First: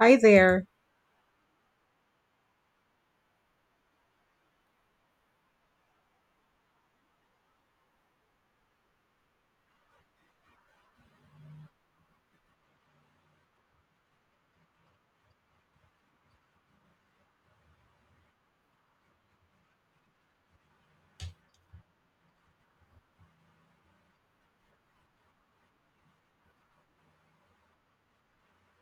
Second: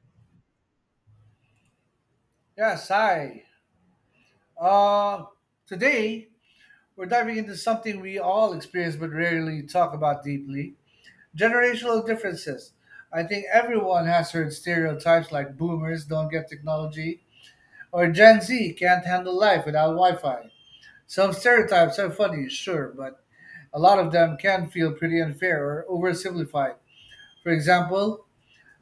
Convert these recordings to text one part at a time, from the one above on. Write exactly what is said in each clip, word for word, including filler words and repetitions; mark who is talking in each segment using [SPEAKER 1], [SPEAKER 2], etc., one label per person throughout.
[SPEAKER 1] Hi there.
[SPEAKER 2] Yes, hi. Uh, today, we're diving into something we all experience but rarely talk about deeply generational differences. I think everyone has heard stereotypes like boomers don't get technology or Gen Z can't handle life without Wi Fi. Some stereotypes are funny, sure, but a lot of them can feel pretty unfair or oversimplified. For example,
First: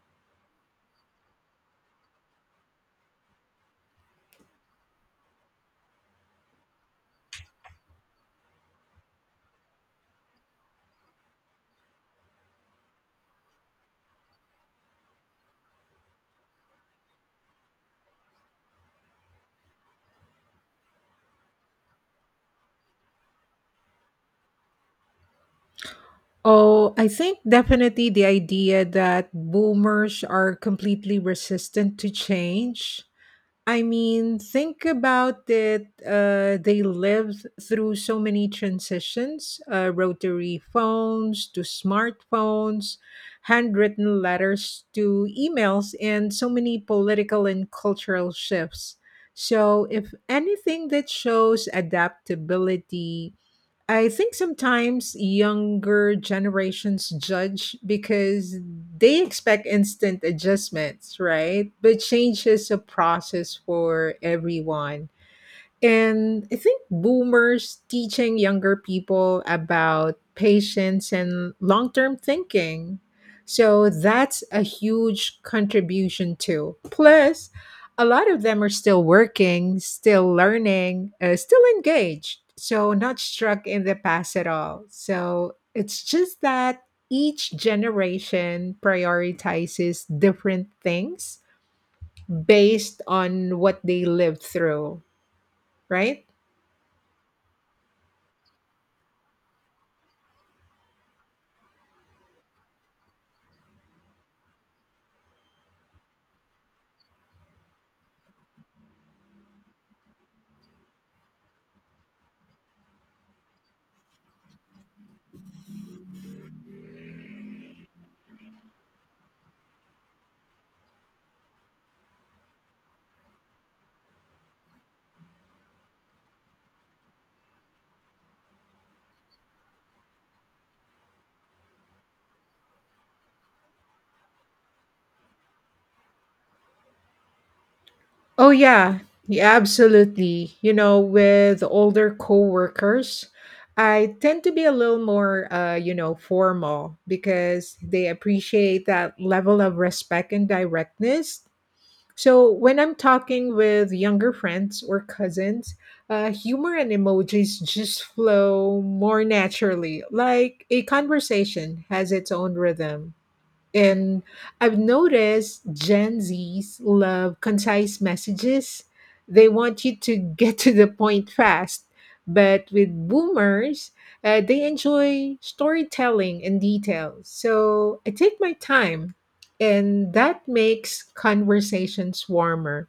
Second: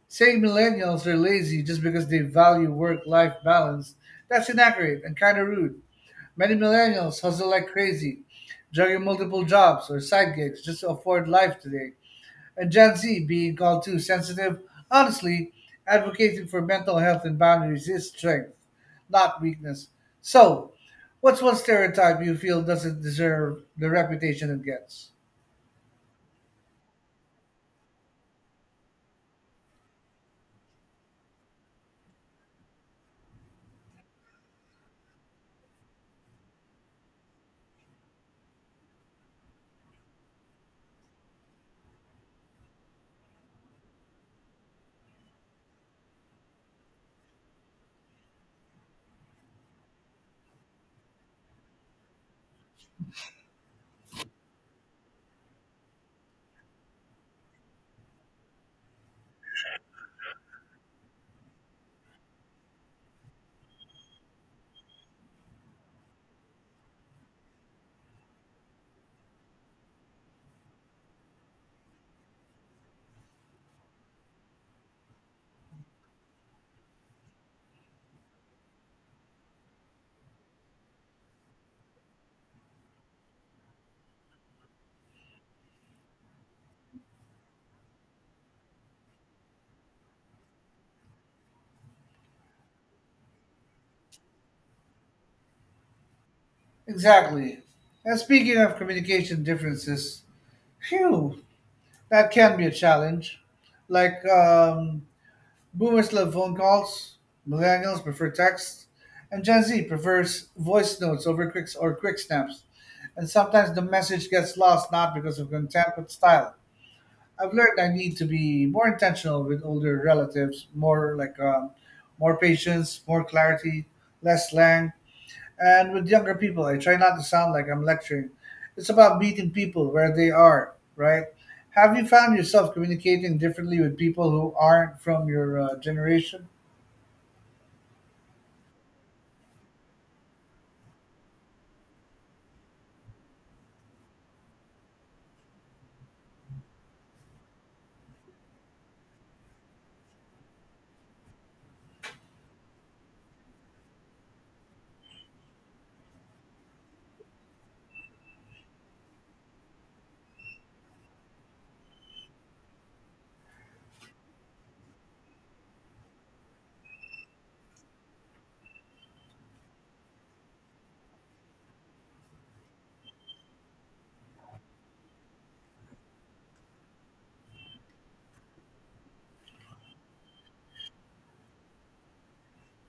[SPEAKER 2] saying millennials are lazy just because they value work life balance, that's inaccurate and kind of rude. Many millennials hustle like crazy, juggling multiple jobs or side gigs just to afford life today. And Gen Z, being called too sensitive, honestly, advocating for mental health and boundaries is strength, not weakness. So, what's one stereotype you feel doesn't deserve the reputation it gets?
[SPEAKER 1] Oh, I think definitely the idea that boomers are completely resistant to change. I mean, think about it. Uh, they lived through so many transitions, uh, rotary phones to smartphones, handwritten letters to emails, and so many political and cultural shifts. So, if anything that shows adaptability. I think sometimes younger generations judge because they expect instant adjustments, right? But change is a process for everyone. And I think boomers teaching younger people about patience and long term thinking. So that's a huge contribution too. Plus, a lot of them are still working, still learning, uh, still engaged. So, not struck in the past at all. So, it's just that each generation prioritizes different things based on what they lived through, right?
[SPEAKER 2] Exactly. And speaking of communication differences, phew, that can be a challenge. Like, um, boomers love phone calls, millennials prefer texts, and Gen Z prefers voice notes over quick or quick snaps. And sometimes the message gets lost not because of content but style. I've learned I need to be more intentional with older relatives, more like um, more patience, more clarity, less slang. And with younger people, I try not to sound like I'm lecturing. It's about meeting people where they are, right? Have you found yourself communicating differently with people who aren't from your uh, generation?
[SPEAKER 1] Oh yeah, yeah, absolutely. You know, with older coworkers, I tend to be a little more, uh, you know, formal because they appreciate that level of respect and directness. So when I'm talking with younger friends or cousins, uh, humor and emojis just flow more naturally, like a conversation has its own rhythm. And I've noticed Gen Zs love concise messages. They want you to get to the point fast. But with boomers, uh, they enjoy storytelling and detail. So I take my time, and that makes conversations warmer.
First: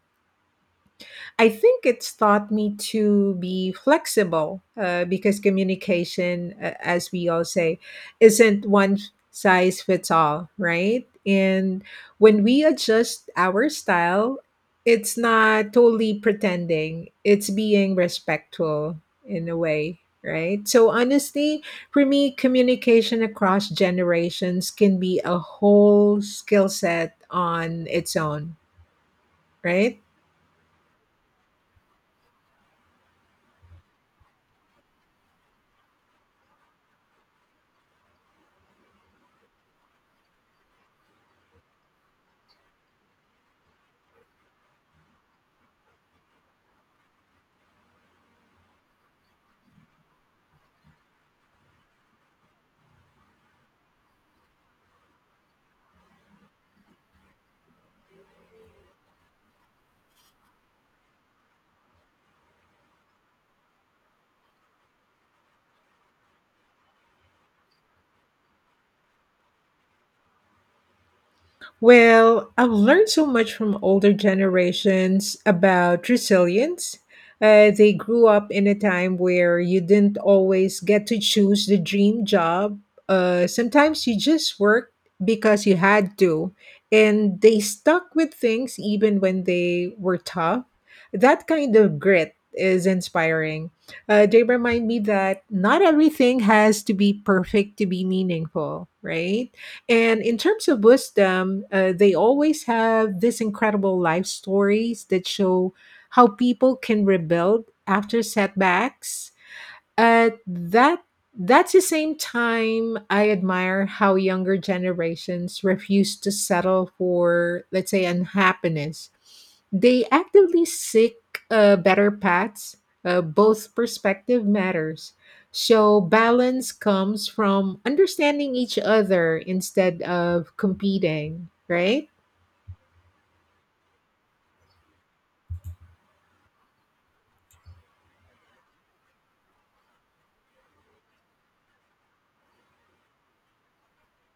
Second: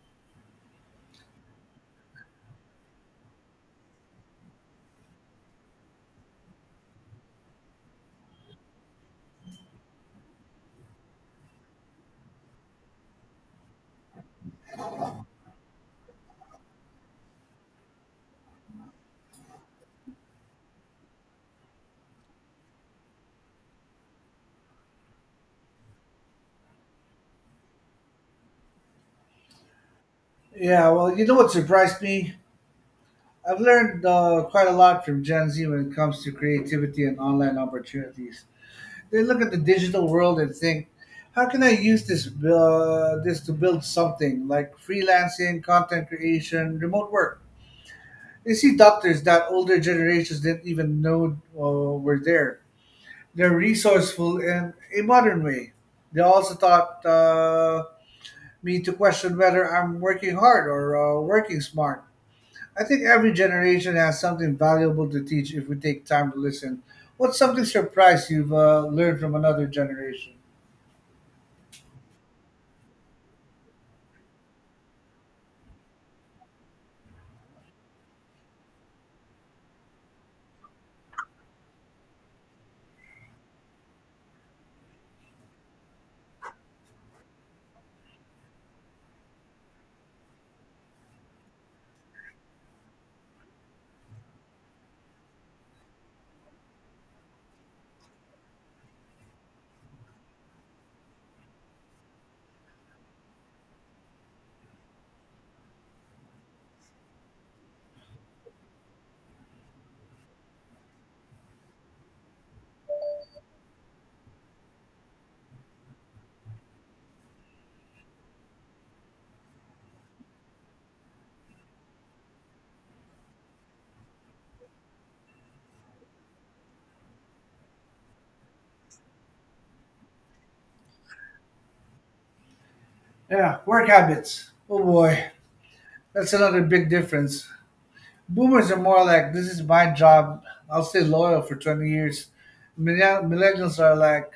[SPEAKER 1] I think it's taught me to be flexible uh, because communication, uh, as we all say, isn't one size fits all, right? And when we adjust our style, it's not totally pretending, it's being respectful in a way, right? So, honestly, for me, communication across generations can be a whole skill set on its own, right?
[SPEAKER 2] Yeah, well, you know what surprised me? I've learned uh, quite a lot from Gen Z when it comes to creativity and online opportunities. They look at the digital world and think, how can I use this uh, this to build something like freelancing, content creation, remote work? They see doctors that older generations didn't even know uh, were there. They're resourceful in a modern way. They also taught uh, me to question whether I'm working hard or uh, working smart. I think every generation has something valuable to teach if we take time to listen. What's something surprise you've uh, learned from another generation?
[SPEAKER 1] Well, I've learned so much from older generations about resilience. Uh, they grew up in a time where you didn't always get to choose the dream job. Uh, sometimes you just worked because you had to, and they stuck with things even when they were tough. That kind of grit is inspiring. Uh, they remind me that not everything has to be perfect to be meaningful, right? And in terms of wisdom, uh, they always have these incredible life stories that show how people can rebuild after setbacks, uh, that that's the same time I admire how younger generations refuse to settle for, let's say, unhappiness. They actively seek uh, better paths. Uh, both perspective matters. So balance comes from understanding each other instead of competing, right?
[SPEAKER 2] Yeah, work habits. Oh boy, that's another big difference. Boomers are more like, this is my job. I'll stay loyal for twenty years. Millennial- Millennials are like,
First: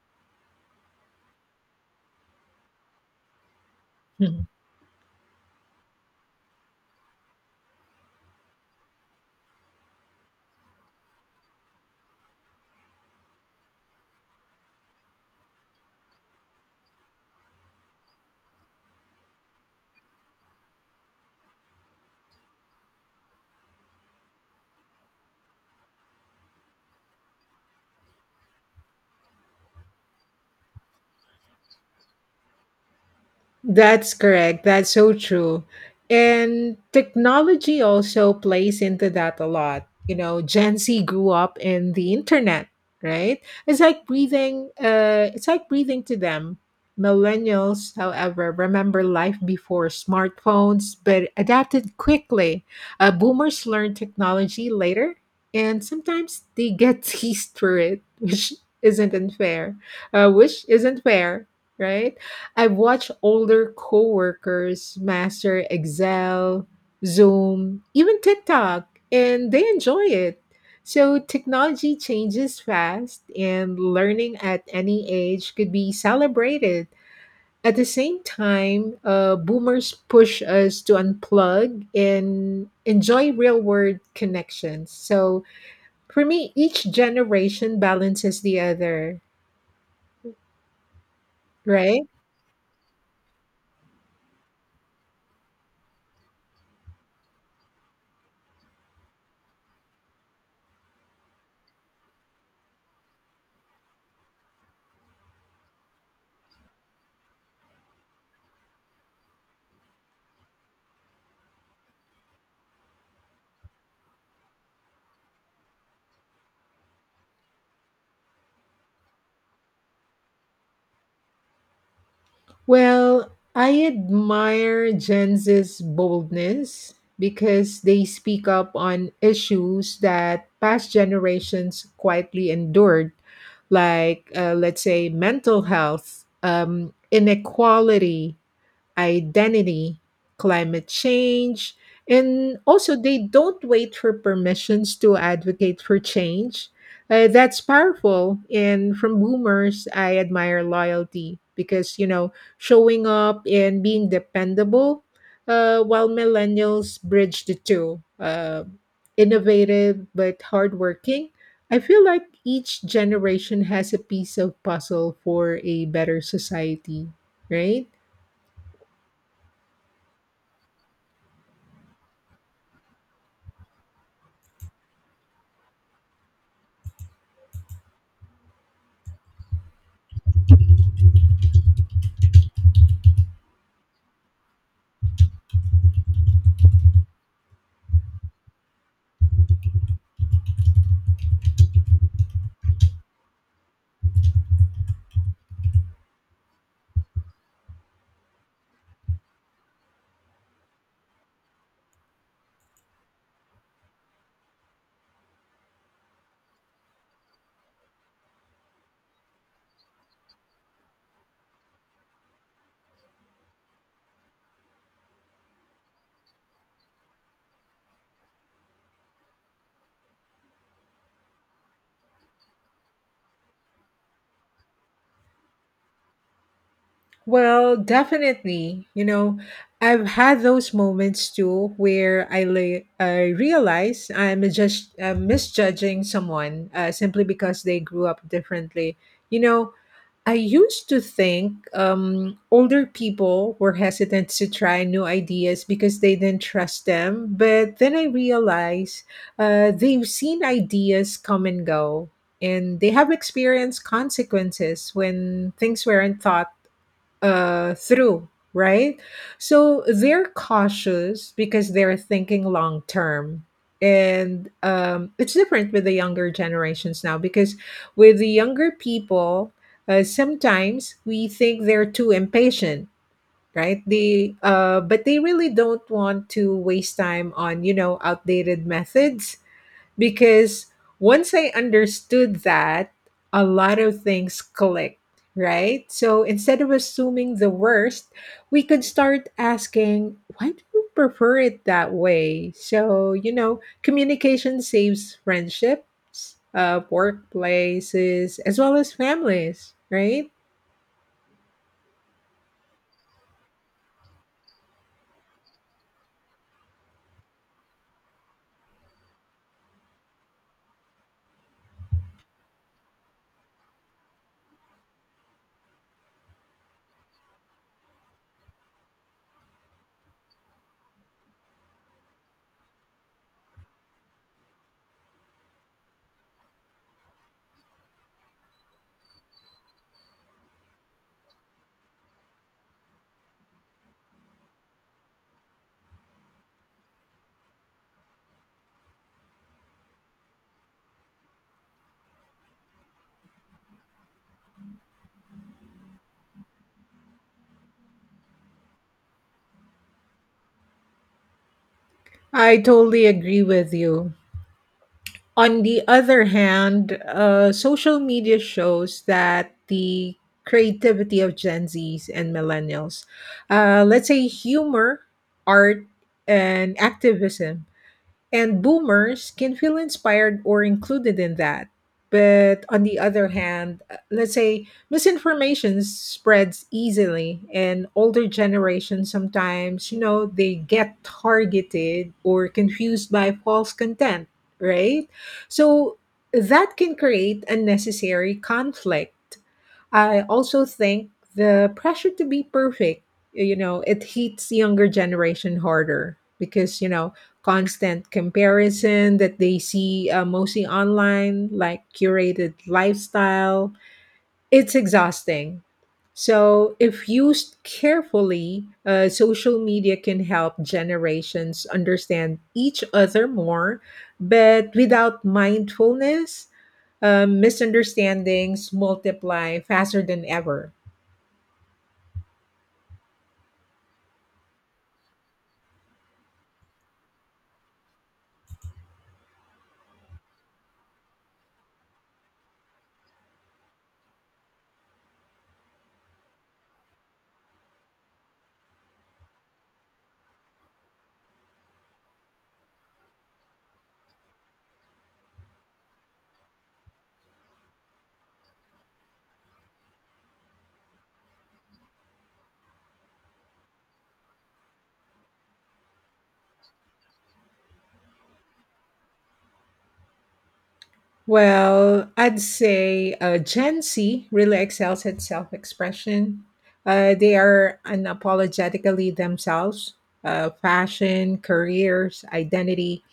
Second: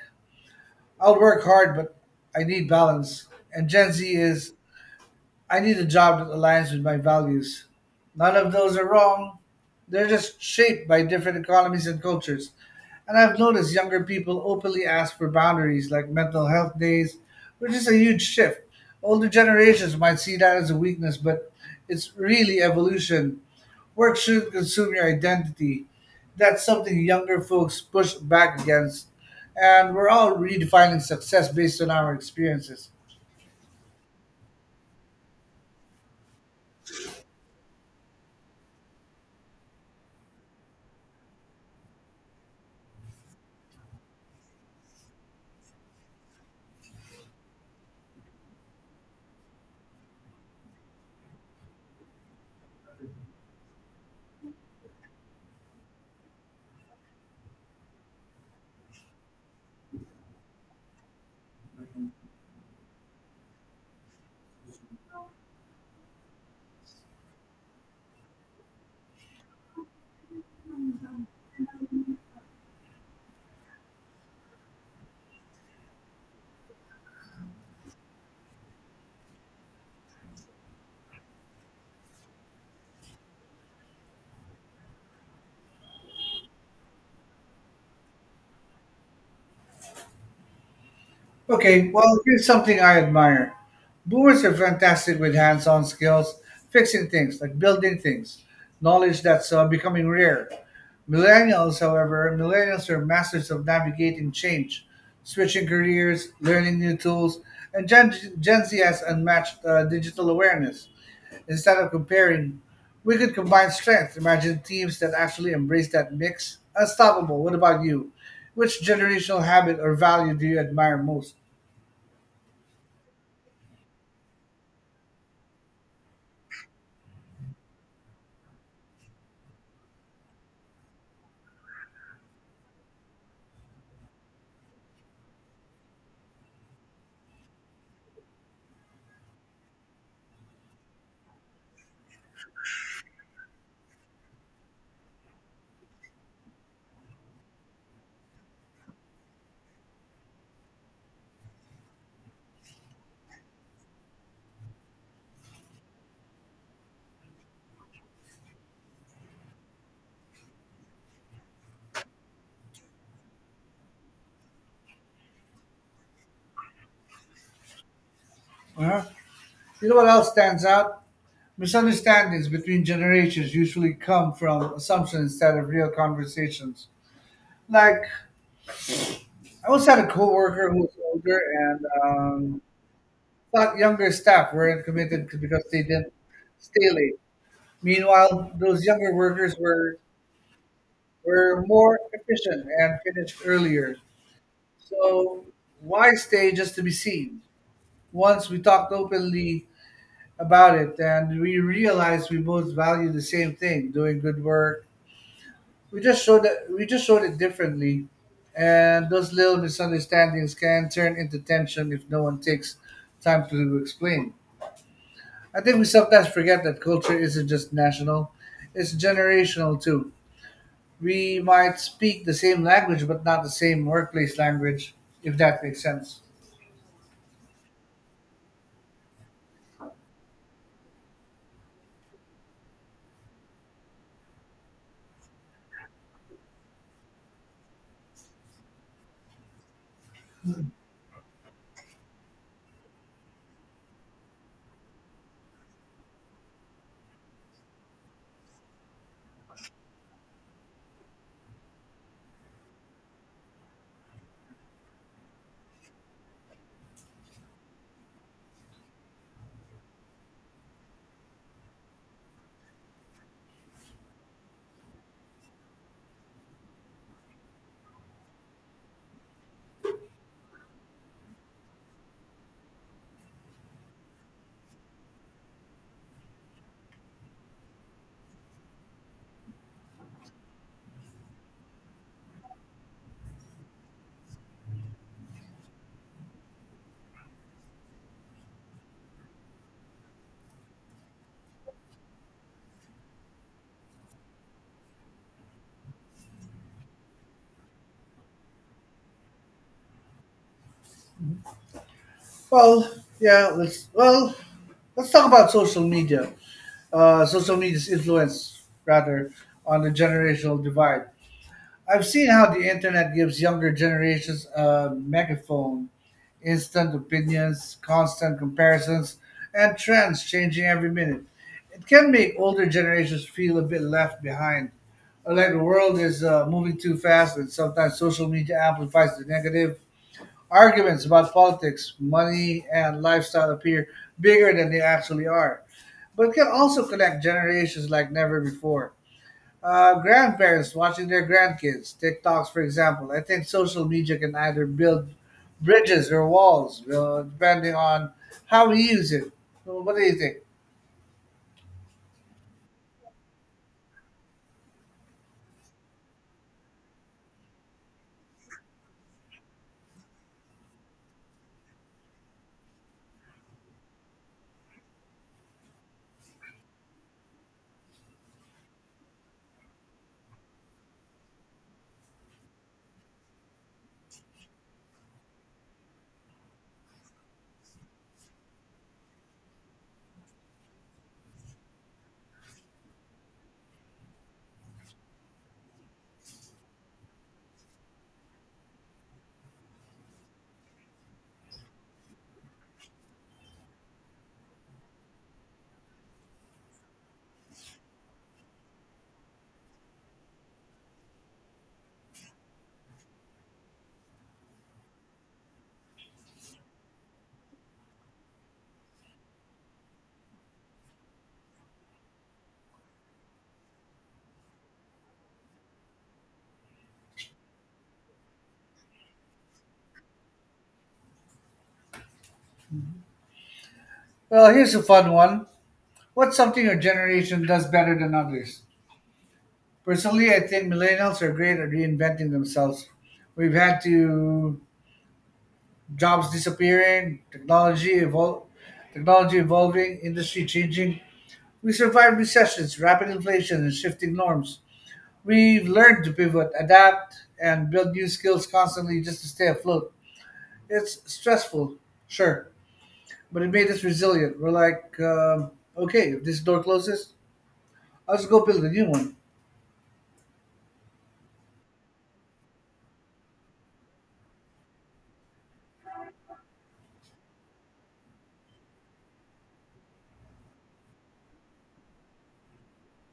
[SPEAKER 2] I'll work hard, but I need balance. And Gen Z is, I need a job that aligns with my values. None of those are wrong. They're just shaped by different economies and cultures. And I've noticed younger people openly ask for boundaries like mental health days, which is a huge shift. Older generations might see that as a weakness, but it's really evolution. Work shouldn't consume your identity. That's something younger folks push back against. And we're all redefining success based on our experiences.
[SPEAKER 1] That's correct. That's so true. And technology also plays into that a lot. You know, Gen Z grew up in the internet, right? It's like breathing uh it's like breathing to them. Millennials, however, remember life before smartphones but adapted quickly. Uh, boomers learn technology later and sometimes they get teased for it, which isn't unfair. Uh, which isn't fair, right? I've watched older coworkers master Excel, Zoom, even TikTok, and they enjoy it. So technology changes fast, and learning at any age could be celebrated. At the same time, uh, boomers push us to unplug and enjoy real world connections. So for me, each generation balances the other,
[SPEAKER 2] Okay,
[SPEAKER 1] right?
[SPEAKER 2] well, here's something I admire. Boomers are fantastic with hands on skills, fixing things, like building things, knowledge that's uh, becoming rare. Millennials, however, millennials are masters of navigating change, switching careers, learning new tools, and Gen, Gen Z has unmatched uh, digital awareness. Instead of comparing, we could combine strengths. Imagine teams that actually embrace that mix. Unstoppable. What about you? Which generational habit or value do you admire most?
[SPEAKER 1] Well, I admire Gen Z's boldness because they speak up on issues that past generations quietly endured, like, uh, let's say, mental health, um, inequality, identity, climate change, and also they don't wait for permissions to advocate for change. Uh, that's powerful. And from boomers, I admire loyalty because, you know, showing up and being dependable, uh, while millennials bridge the two. Uh, innovative but hardworking. I feel like each generation has a piece of puzzle for a better society, right?
[SPEAKER 2] Uh-huh. You know what else stands out? Misunderstandings between generations usually come from assumptions instead of real conversations. Like, I once had a coworker who was older and um, thought younger staff weren't committed because they didn't stay late. Meanwhile, those younger workers were were more efficient and finished earlier. So, why stay just to be seen? Once we talked openly about it, and we realized we both value the same thing, doing good work. We just showed that we just showed it differently, and those little misunderstandings can turn into tension if no one takes time to explain. I think we sometimes forget that culture isn't just national, it's generational too. We might speak the same language but not the same workplace language, if that makes sense.
[SPEAKER 1] Well, definitely. You know, I've had those moments too where I lay, I realize I'm just uh, misjudging someone uh, simply because they grew up differently. You know, I used to think um, older people were hesitant to try new ideas because they didn't trust them, but then I realized uh, they've seen ideas come and go, and they have experienced consequences when things weren't thought uh, through, right? So they're cautious because they're thinking long term. And um, it's different with the younger generations now because with the younger people, uh, sometimes we think they're too impatient, right? they uh But they really don't want to waste time on, you know, outdated methods because once I understood that, a lot of things clicked, right? So instead of assuming the worst, we could start asking, why do you prefer it that way? So, you know, communication saves friendships, uh, workplaces, as well as families, right?
[SPEAKER 2] Well, yeah, let's well let's talk about social media. Uh, social media's influence, rather, on the generational divide. I've seen how the internet gives younger generations a megaphone, instant opinions, constant comparisons, and trends changing every minute. It can make older generations feel a bit left behind, or like the world is uh, moving too fast, and sometimes social media amplifies the negative. Arguments about politics, money, and lifestyle appear bigger than they actually are, but can also connect generations like never before. Uh, grandparents watching their grandkids, TikToks, for example. I think social media can either build bridges or walls, uh, depending on how we use it. So what do you think?
[SPEAKER 1] I totally agree with you. On the other hand, uh, social media shows that the creativity of Gen Zs and millennials. Uh, let's say humor, art, and activism, and boomers can feel inspired or included in that. But on the other hand, uh, let's say misinformation spreads easily, and older generations sometimes, you know, they get targeted or confused by false content, right? So that can create unnecessary conflict. I also think the pressure to be perfect, you know, it hits younger generation harder because, you know, constant comparison that they see uh, mostly online, like curated lifestyle, it's exhausting. So, if used carefully, uh, social media can help generations understand each other more, but without mindfulness, uh, misunderstandings multiply faster than ever.
[SPEAKER 2] Well, here's a fun one. What's something your generation does better than others? Personally, I think millennials are great at reinventing themselves. We've had to, jobs disappearing, technology evol- technology evolving, industry changing. We survived recessions, rapid inflation, and shifting norms. We've learned to pivot, adapt, and build new skills constantly just to stay afloat. It's stressful, sure, but it made us resilient. We're like, um, okay, if this door closes, I'll just go build a new one.
[SPEAKER 1] Well, I'd say uh, Gen Z really excels at self expression. Uh, they are unapologetically themselves. Uh, fashion, careers, identity,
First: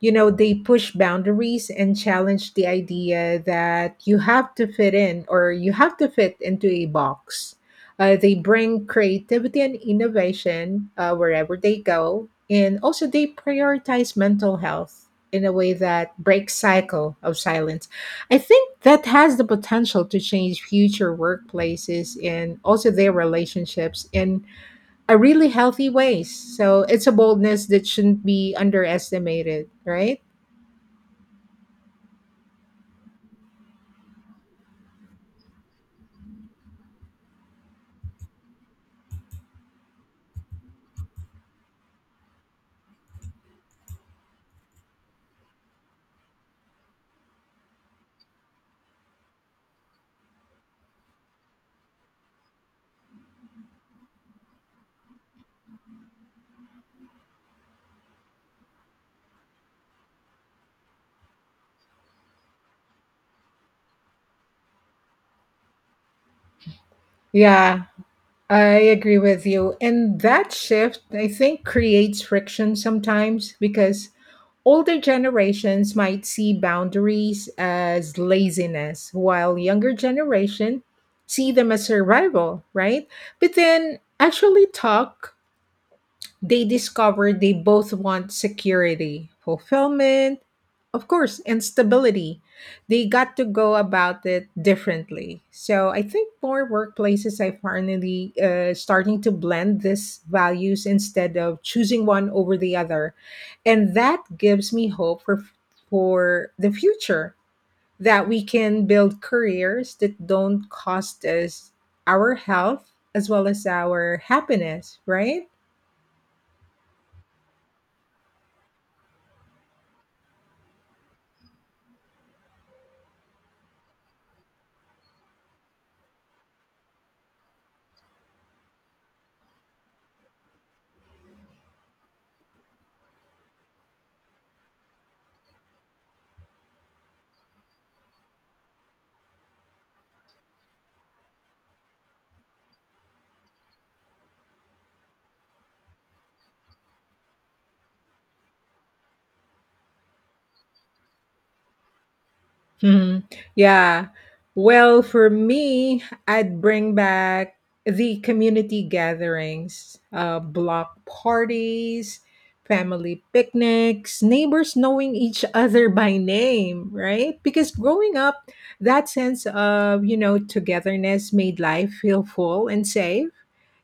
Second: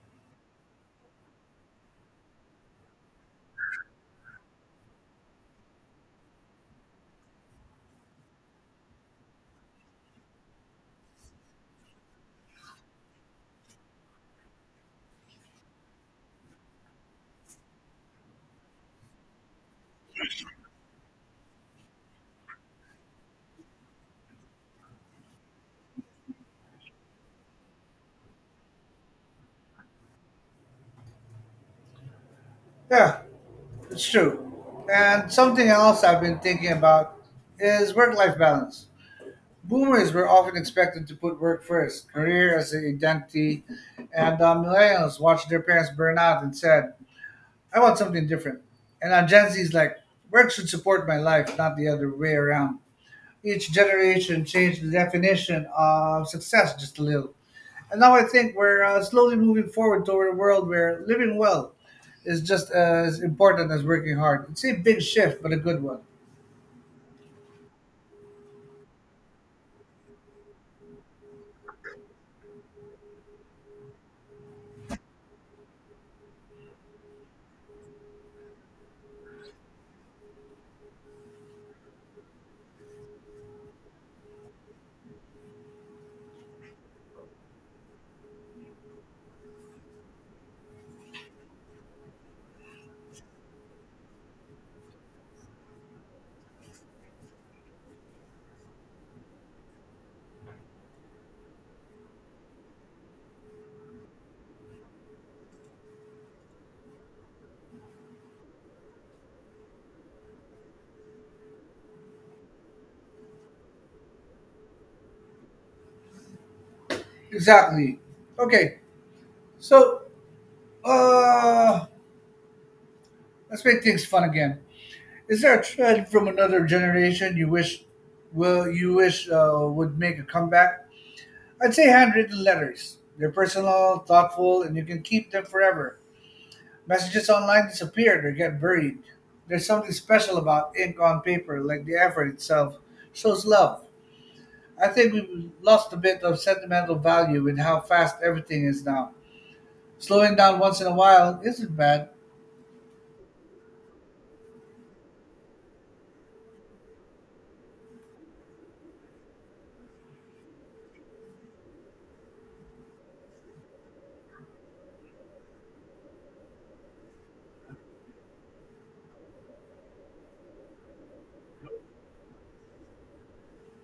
[SPEAKER 1] you know, they push boundaries and challenge the idea that you have to fit in, or you have to fit into a box. Uh, they bring creativity and innovation uh, wherever they go, and also they prioritize mental health in a way that breaks cycle of silence. I think that has the potential to change future workplaces and also their relationships in a really healthy ways. So it's a boldness that shouldn't be underestimated, right?
[SPEAKER 2] Yeah, it's true. And something else I've been thinking about is work life balance. Boomers were often expected to put work first, career as an identity, and uh, millennials watched their parents burn out and said, I want something different. And now Gen Z is like, work should support my life, not the other way around. Each generation changed the definition of success just a little. And now I think we're uh, slowly moving forward toward a world where living well is just as important as working hard. It's a big shift, but a good one.
[SPEAKER 1] Yeah, I agree with you. And that shift, I think, creates friction sometimes because older generations might see boundaries as laziness, while younger generation see them as survival, right? But then actually talk, they discover they both want security, fulfillment, of course, and stability. They got to go about it differently. So I think more workplaces are finally uh, starting to blend these values instead of choosing one over the other. And that gives me hope for, for the future, that we can build careers that don't cost us our health as well as our happiness, right?
[SPEAKER 2] Exactly. Okay, so uh, let's make things fun again. Is there a trend from another generation you wish, will you wish uh, would make a comeback? I'd say handwritten letters. They're personal, thoughtful, and you can keep them forever. Messages online disappeared or get buried. There's something special about ink on paper, like the effort itself shows love. I think we've lost a bit of sentimental value with how fast everything is now. Slowing down once in a while isn't bad.
[SPEAKER 1] Mhm. Yeah. Well, for me, I'd bring back the community gatherings, uh, block parties, family picnics, neighbors knowing each other by name, right? Because growing up, that sense of, you know, togetherness made life feel full and safe.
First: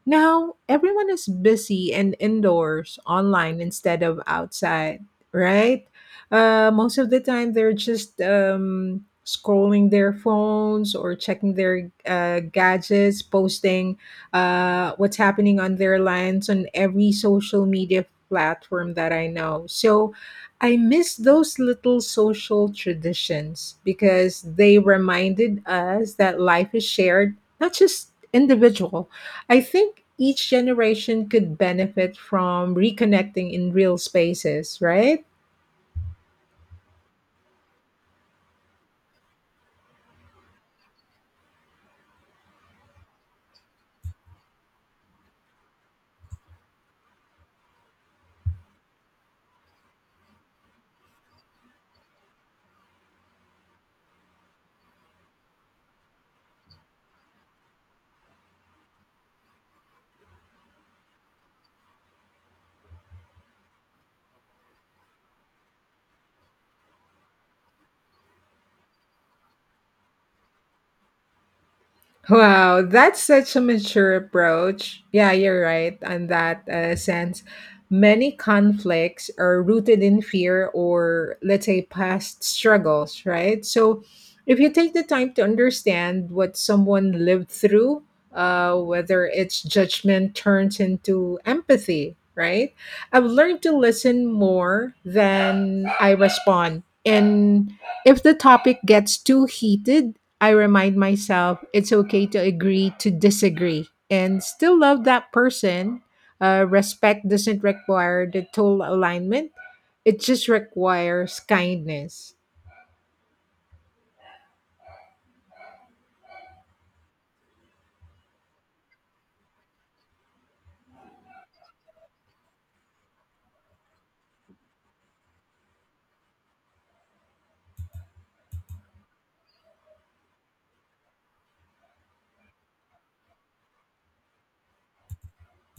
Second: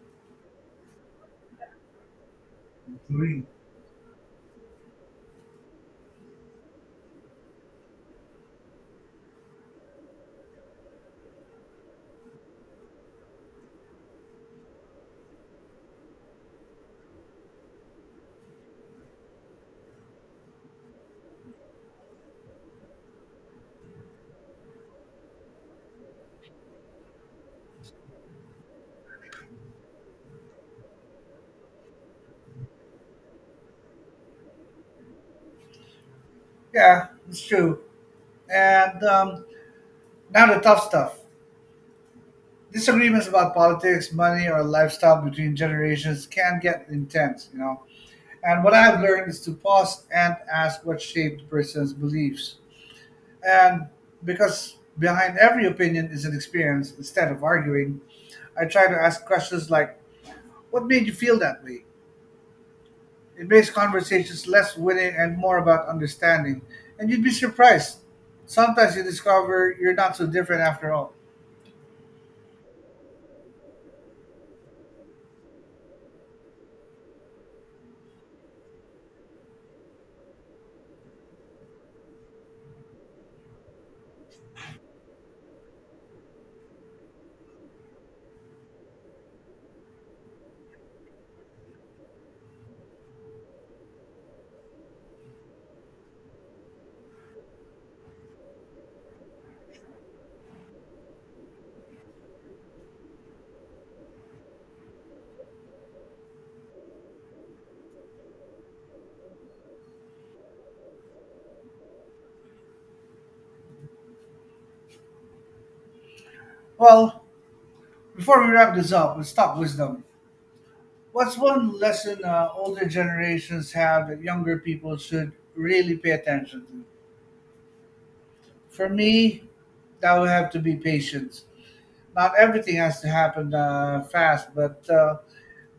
[SPEAKER 1] Now, everyone is busy and indoors,
[SPEAKER 2] Agree.
[SPEAKER 1] online instead of outside, right? Uh, most of the time, they're just um, scrolling their phones or checking their uh, gadgets, posting uh, what's happening on their lines on every social media platform that I know. So I miss those little social traditions because they reminded us that life is shared, not just individual. I think each generation could benefit from reconnecting in real spaces, right?
[SPEAKER 2] Yeah, it's true. And um, now, the tough stuff. Disagreements about politics, money, or lifestyle between generations can get intense, you know. And what I've learned is to pause and ask what shaped the person's beliefs. And because behind every opinion is an experience, instead of arguing, I try to ask questions like, what made you feel that way? It makes conversations less winning and more about understanding. And you'd be surprised. Sometimes you discover you're not so different after all.
[SPEAKER 1] Wow, that's such a mature approach. Yeah, you're right on that uh, sense. Many conflicts are rooted in fear or, let's say, past struggles, right? So, if you take the time to understand what someone lived through, uh, whether its judgment turns into empathy, right? I've learned to listen more than I respond. And if the topic gets too heated, I remind myself it's okay to agree to disagree and still love that person. Uh, respect doesn't require the total alignment, it just requires kindness.
[SPEAKER 2] Well, before we wrap this up, let's talk wisdom. What's one lesson uh, older generations have that younger people should really pay attention to? For me, that would have to be patience. Not everything has to happen uh, fast, but uh,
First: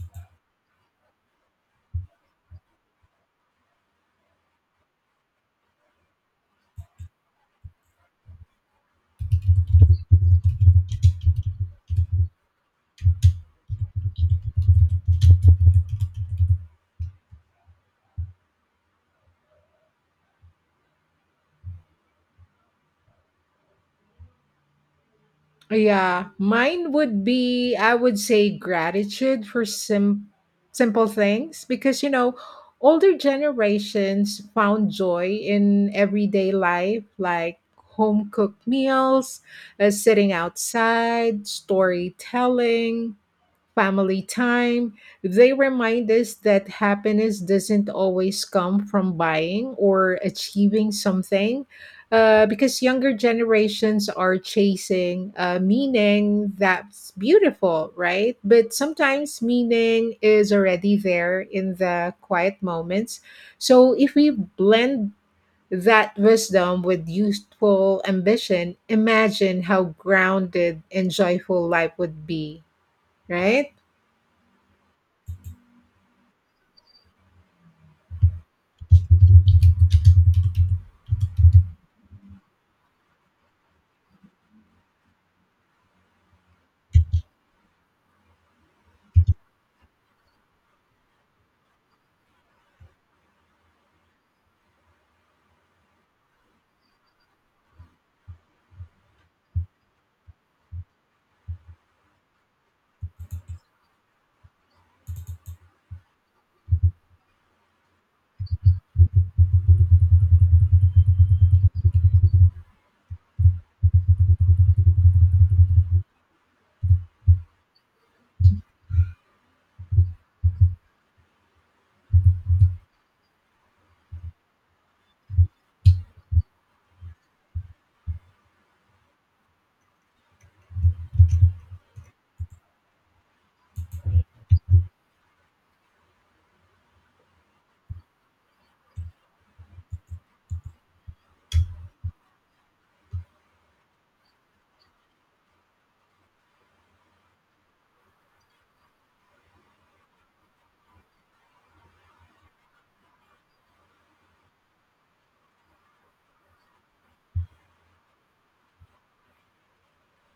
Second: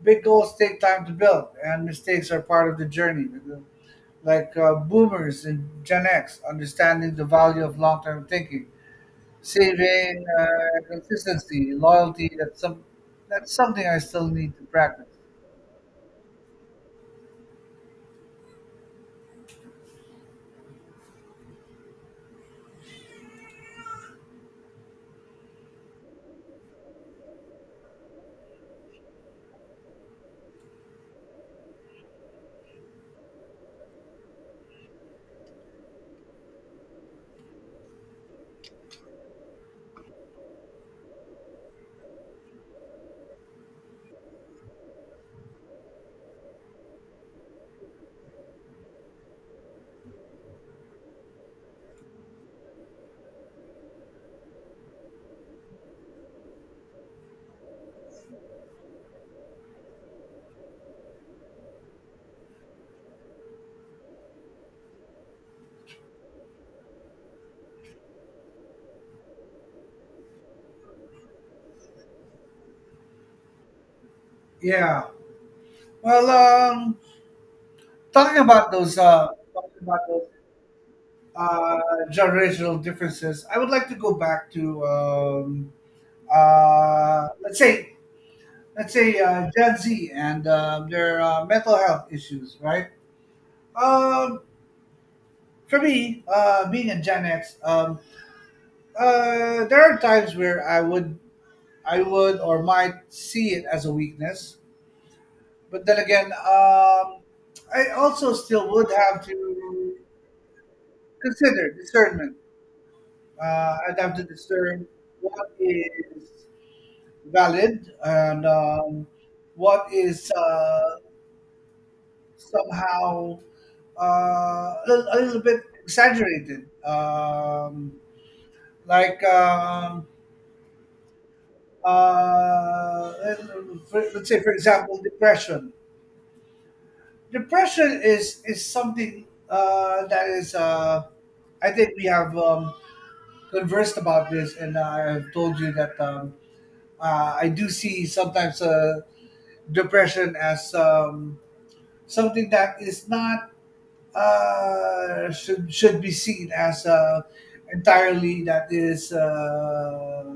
[SPEAKER 2] big goals take time to build, and mistakes are part of the journey. Like uh, boomers and Gen X, understanding the value of long term thinking, saving, uh, consistency, loyalty. That's some. That's something I still need to practice.
[SPEAKER 1] Yeah, mine would be, I would say, gratitude for sim- simple things because, you know, older generations found joy in everyday life, like home cooked meals, uh, sitting outside, storytelling, family time. They remind us that happiness doesn't always come from buying or achieving something, uh, because younger generations are chasing uh, meaning that's beautiful, right? But sometimes meaning is already there in the quiet moments. So if we blend that wisdom with youthful ambition, imagine how grounded and joyful life would be, right?
[SPEAKER 2] Yeah. Well, um, talking about those, uh, talking about those uh, generational differences, I would like to go back to um, uh, let's say let's say uh, Gen Z and um their uh, mental health issues, right? Um, for me, uh, being a Gen X, um, uh, there are times where I would I would or might see it as a weakness, but then again, um, I also still would have to consider discernment. Uh, I'd have to discern what is valid and um, what is uh, somehow uh, a, little, a little bit exaggerated. Um, like, um, uh, for- let's say, for example, depression. Depression is, is something uh, that is, uh, I think we have um, conversed about this, and I've told you that. Um, uh, I do see sometimes uh, depression as um, something that is not uh, should should be seen as uh, entirely that is uh,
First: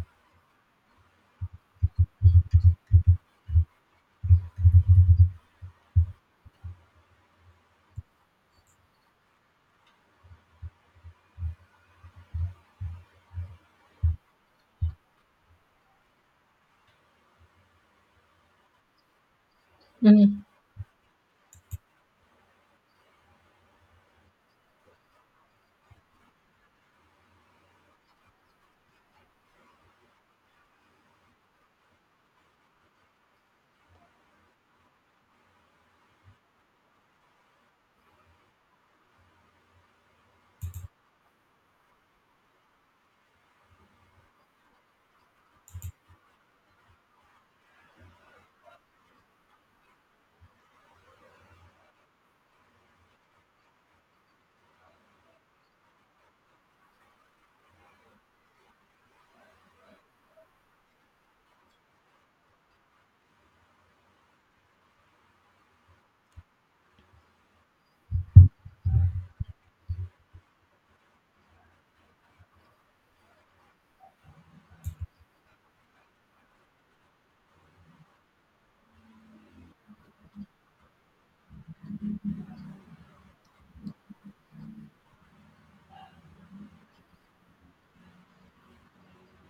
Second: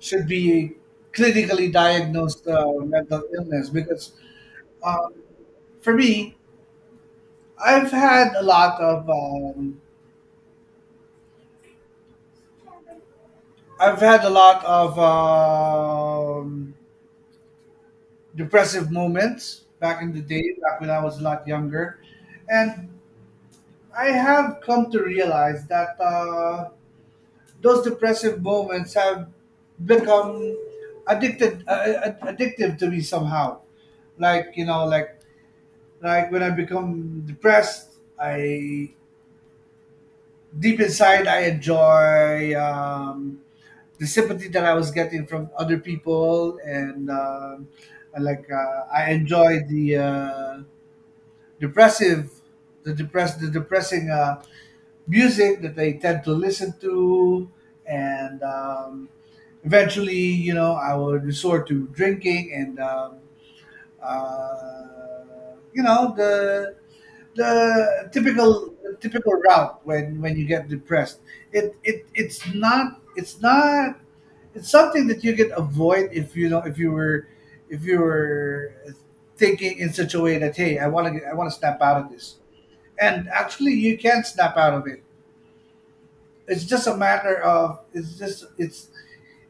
[SPEAKER 2] should be clinically diagnosed uh, mental illness because um, for me I've had a lot of um, I've had a lot of um, depressive moments back in the day, back when I was a lot younger, and I have come to realize that uh, those depressive moments have become addicted, uh, uh, addictive to me somehow. Like you know, like like when I become depressed, I, deep inside, I enjoy um, the sympathy that I was getting from other people, and um, I like uh, I enjoy the uh, depressive, the depress, the depressing uh, music that they tend to listen to, and um, eventually, you know, I would resort to drinking and, um, uh, you know, the the typical typical route when when you get depressed. It it it's not it's not it's something that you can avoid if you know, if you were if you were thinking in such a way that, hey, I want to I want to snap out of this. And actually you can snap out of it. It's just a matter of, it's just it's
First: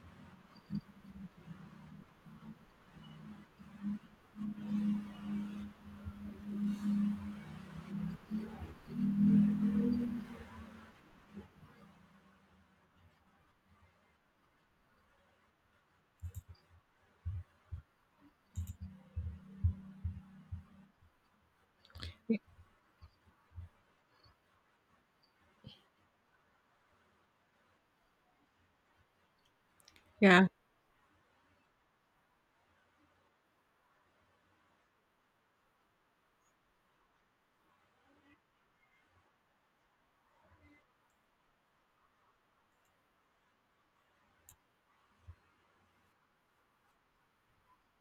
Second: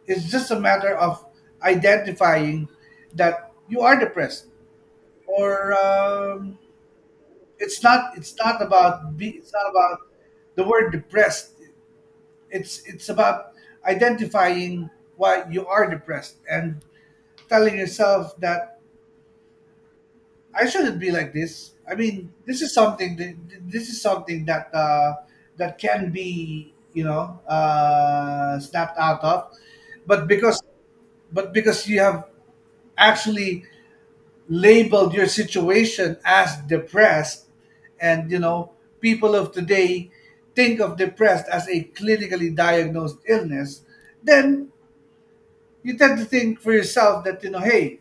[SPEAKER 2] it's just a matter of identifying that you are depressed. Or um, it's not, it's not about be, it's not about the word depressed. It's it's about identifying why you are depressed and telling yourself that, I shouldn't be like this. I mean, this is something that, this is something that uh, that can be, you know, uh, snapped out of. But
[SPEAKER 1] yeah,
[SPEAKER 2] because, but because you have actually labeled your situation as depressed, and you know, people of today think of depressed as a clinically diagnosed illness, then you tend to think for yourself that, you know, hey,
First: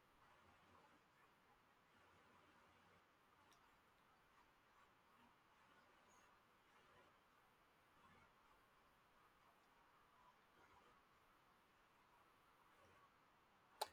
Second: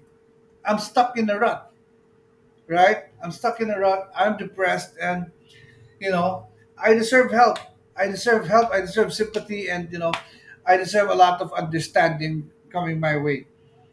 [SPEAKER 2] I'm stuck in a rut, right? I'm stuck in a rut, I'm depressed, and you know, I deserve help. I deserve help, I deserve sympathy, and you know, I deserve a lot of understanding coming my way.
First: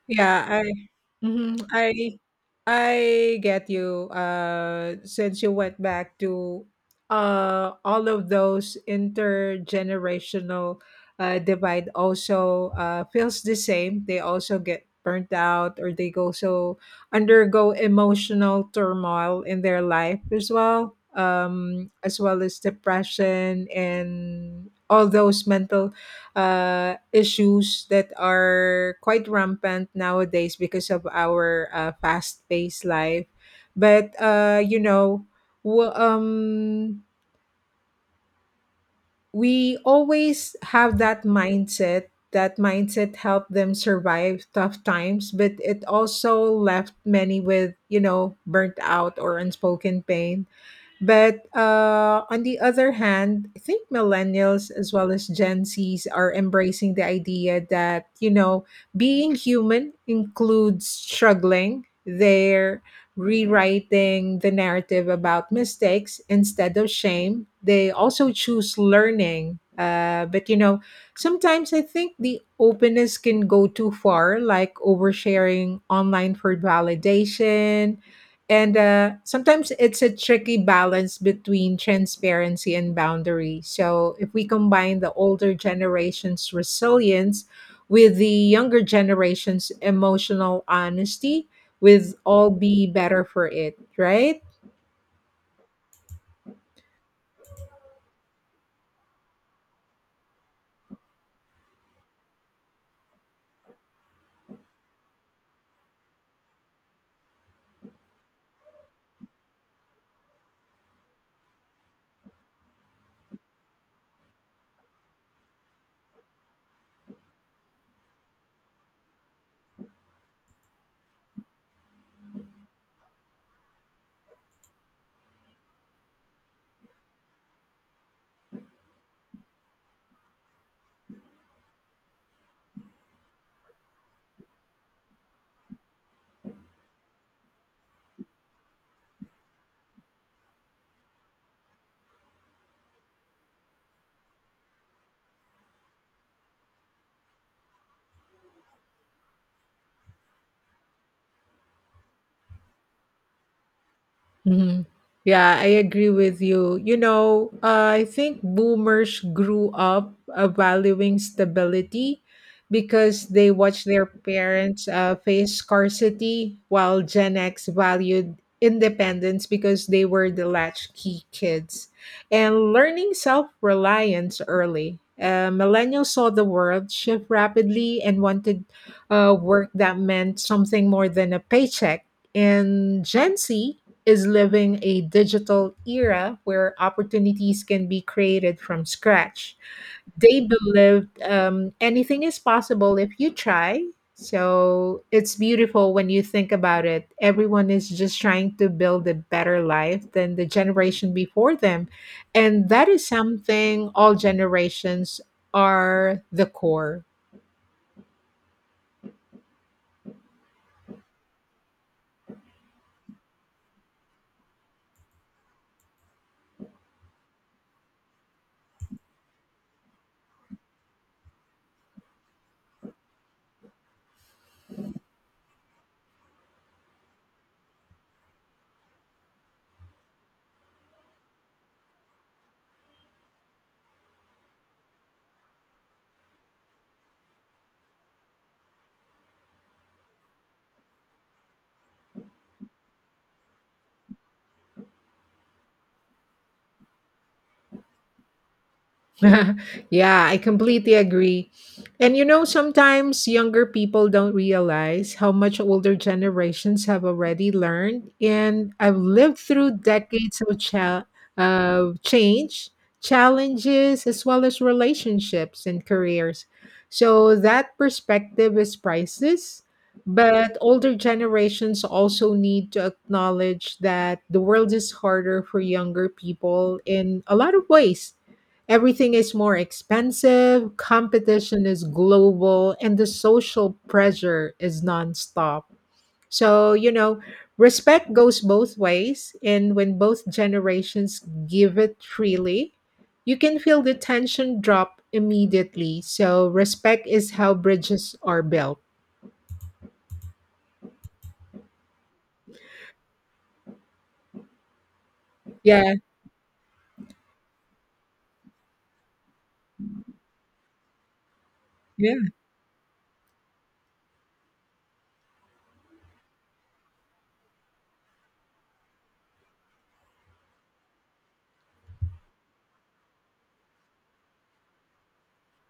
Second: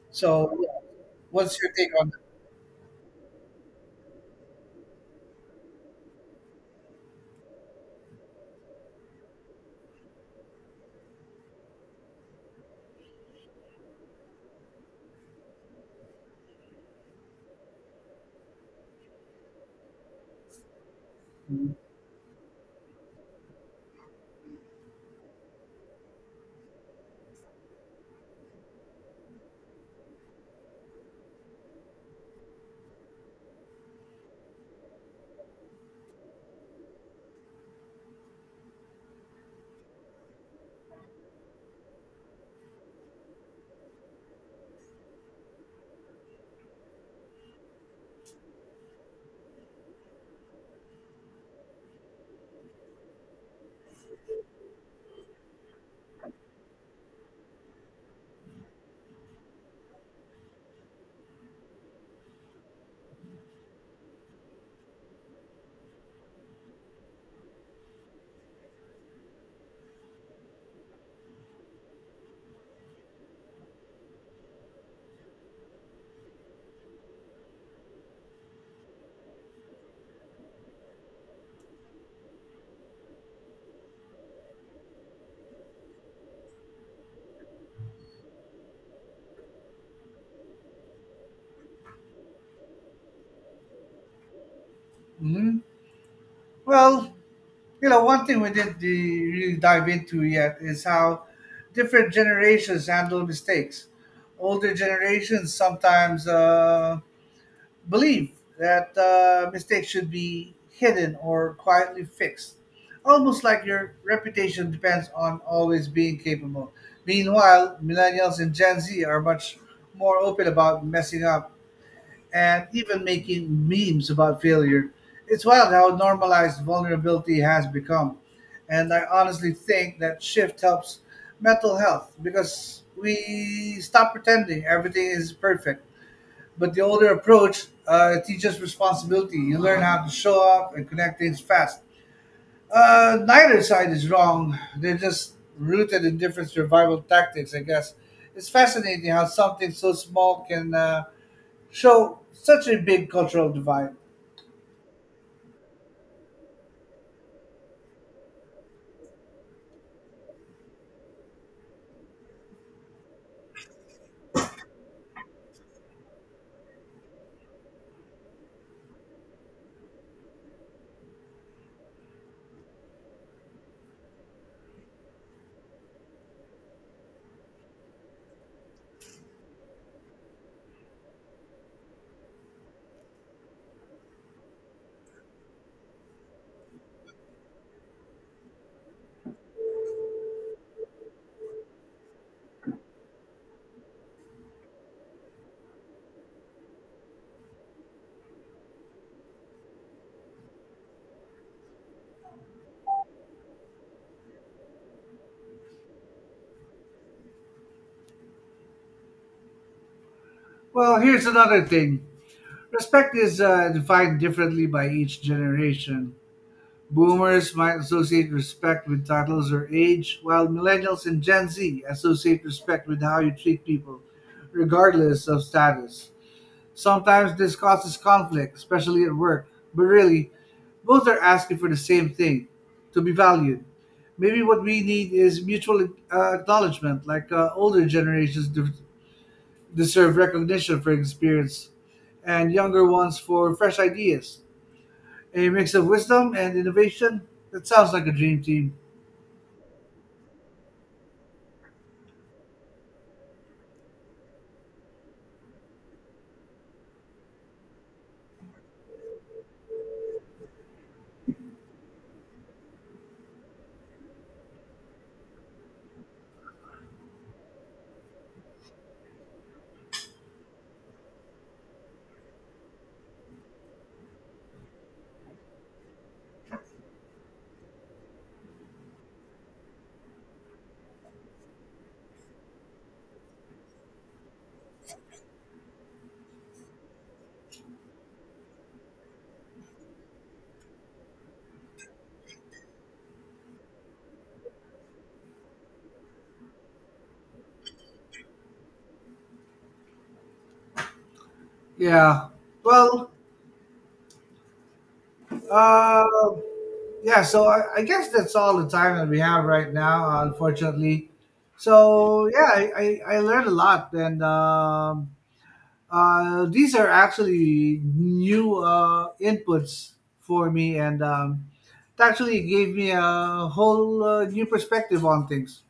[SPEAKER 1] yeah,
[SPEAKER 2] So
[SPEAKER 1] I
[SPEAKER 2] yeah,
[SPEAKER 1] mhm,
[SPEAKER 2] what's your take on?
[SPEAKER 1] I I get you. Uh, since you went back to, uh, all of those intergenerational, uh, divide also, uh, feels the same. They also get burnt out, or they go so undergo emotional turmoil in their life as well, um, as well as depression and all those mental uh, issues that are quite rampant nowadays because of our uh, fast-paced life. But uh, you know, w- um, we always have that mindset. That mindset helped them survive tough times, but it also left many with, you know, burnt out or unspoken pain. But uh, on the other hand, I think millennials as well as Gen Zs are embracing the idea that, you know, being human includes struggling. They're rewriting the narrative about mistakes. Instead of shame, they also choose learning. Uh, but, you know, sometimes I think the openness can go too far, like oversharing online for validation. And uh, sometimes it's a tricky balance between transparency and boundary. So, if we combine the older generation's resilience with the younger generation's emotional honesty, we'll all be better for it, right?
[SPEAKER 2] Mhm. Well, you know, one thing we didn't de- really dive into yet is how different generations handle mistakes. Older generations sometimes uh, believe that uh, mistakes should be hidden or quietly fixed, almost like your reputation depends on always being capable. Meanwhile, millennials and Gen Z are much more open about messing up and even making memes about failure. It's wild how normalized vulnerability has become. And I honestly think that shift helps mental health because we stop pretending everything is perfect. But the older approach uh, teaches responsibility. You learn how to show up and connect things fast. Uh, neither side is wrong. They're just rooted in different survival tactics, I guess. It's fascinating how something so small can uh, so, such a big cultural divide.
[SPEAKER 1] Mhm. Yeah, I agree with you. You know, uh, I think boomers grew up uh, valuing stability because they watched their parents uh, face scarcity, while Gen X valued independence because they were the latchkey kids. And learning self reliance early. Uh, millennials saw the world shift rapidly and wanted uh, work that meant something more than a paycheck. And Gen Z is living a digital era where opportunities can be created from scratch. They believe um, anything is possible if you try. So it's beautiful when you think about it. Everyone is just trying to build a better life than the generation before them. And that is something all generations are the core.
[SPEAKER 2] Well, here's another thing, respect is uh, defined differently by each generation. Boomers might associate respect with titles or age, while millennials and Gen Z associate respect with how you treat people, regardless of status. Sometimes this causes conflict, especially at work, but really, both are asking for the same thing, to be valued. Maybe what we need is mutual uh, acknowledgement, like uh, older generations de- deserve recognition for experience and younger ones for fresh ideas. A mix of wisdom and innovation. That sounds like a dream team.
[SPEAKER 1] Yeah, I completely agree. And you know, sometimes younger people don't realize how much older generations have already learned. And I've lived through decades of cha- of change, challenges, as well as relationships and careers. So that perspective is priceless. But older generations also need to acknowledge that the world is harder for younger people in a lot of ways. Everything is more expensive, competition is global, and the social pressure is nonstop. So, you know, respect goes both ways. And when both generations give it freely, you can feel the tension drop immediately. So, respect is how bridges are built.
[SPEAKER 2] Yeah. Well,
[SPEAKER 1] Yeah.
[SPEAKER 2] uh, yeah, so I, I guess that's all the time that we have right now, unfortunately. So,
[SPEAKER 1] Yeah.
[SPEAKER 2] yeah, I, I, I learned a lot. And um, uh, these are actually new uh, inputs for me. And um, it actually gave me a whole uh, new perspective on things.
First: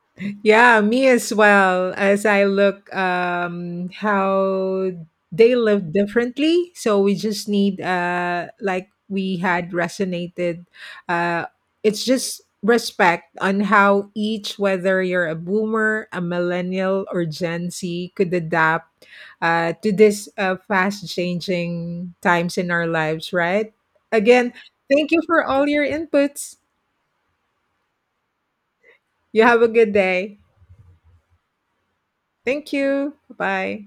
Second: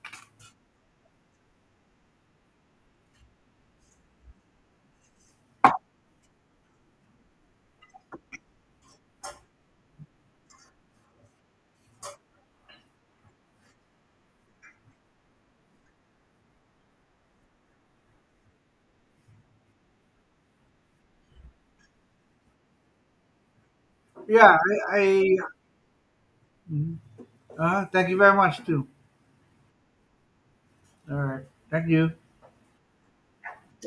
[SPEAKER 1] Yeah, me as well. As I look, um how they live differently, so we just need, uh like we had resonated, uh it's just respect on how each, whether you're a boomer, a millennial or Gen Z, could adapt uh to this uh, fast changing times in our lives, right? Again,
[SPEAKER 2] Yeah,
[SPEAKER 1] thank you
[SPEAKER 2] I,
[SPEAKER 1] for all your inputs.
[SPEAKER 2] I uh, thank you very much too.
[SPEAKER 1] You have a good day.
[SPEAKER 2] All right, thank you.
[SPEAKER 1] Thank you. Bye.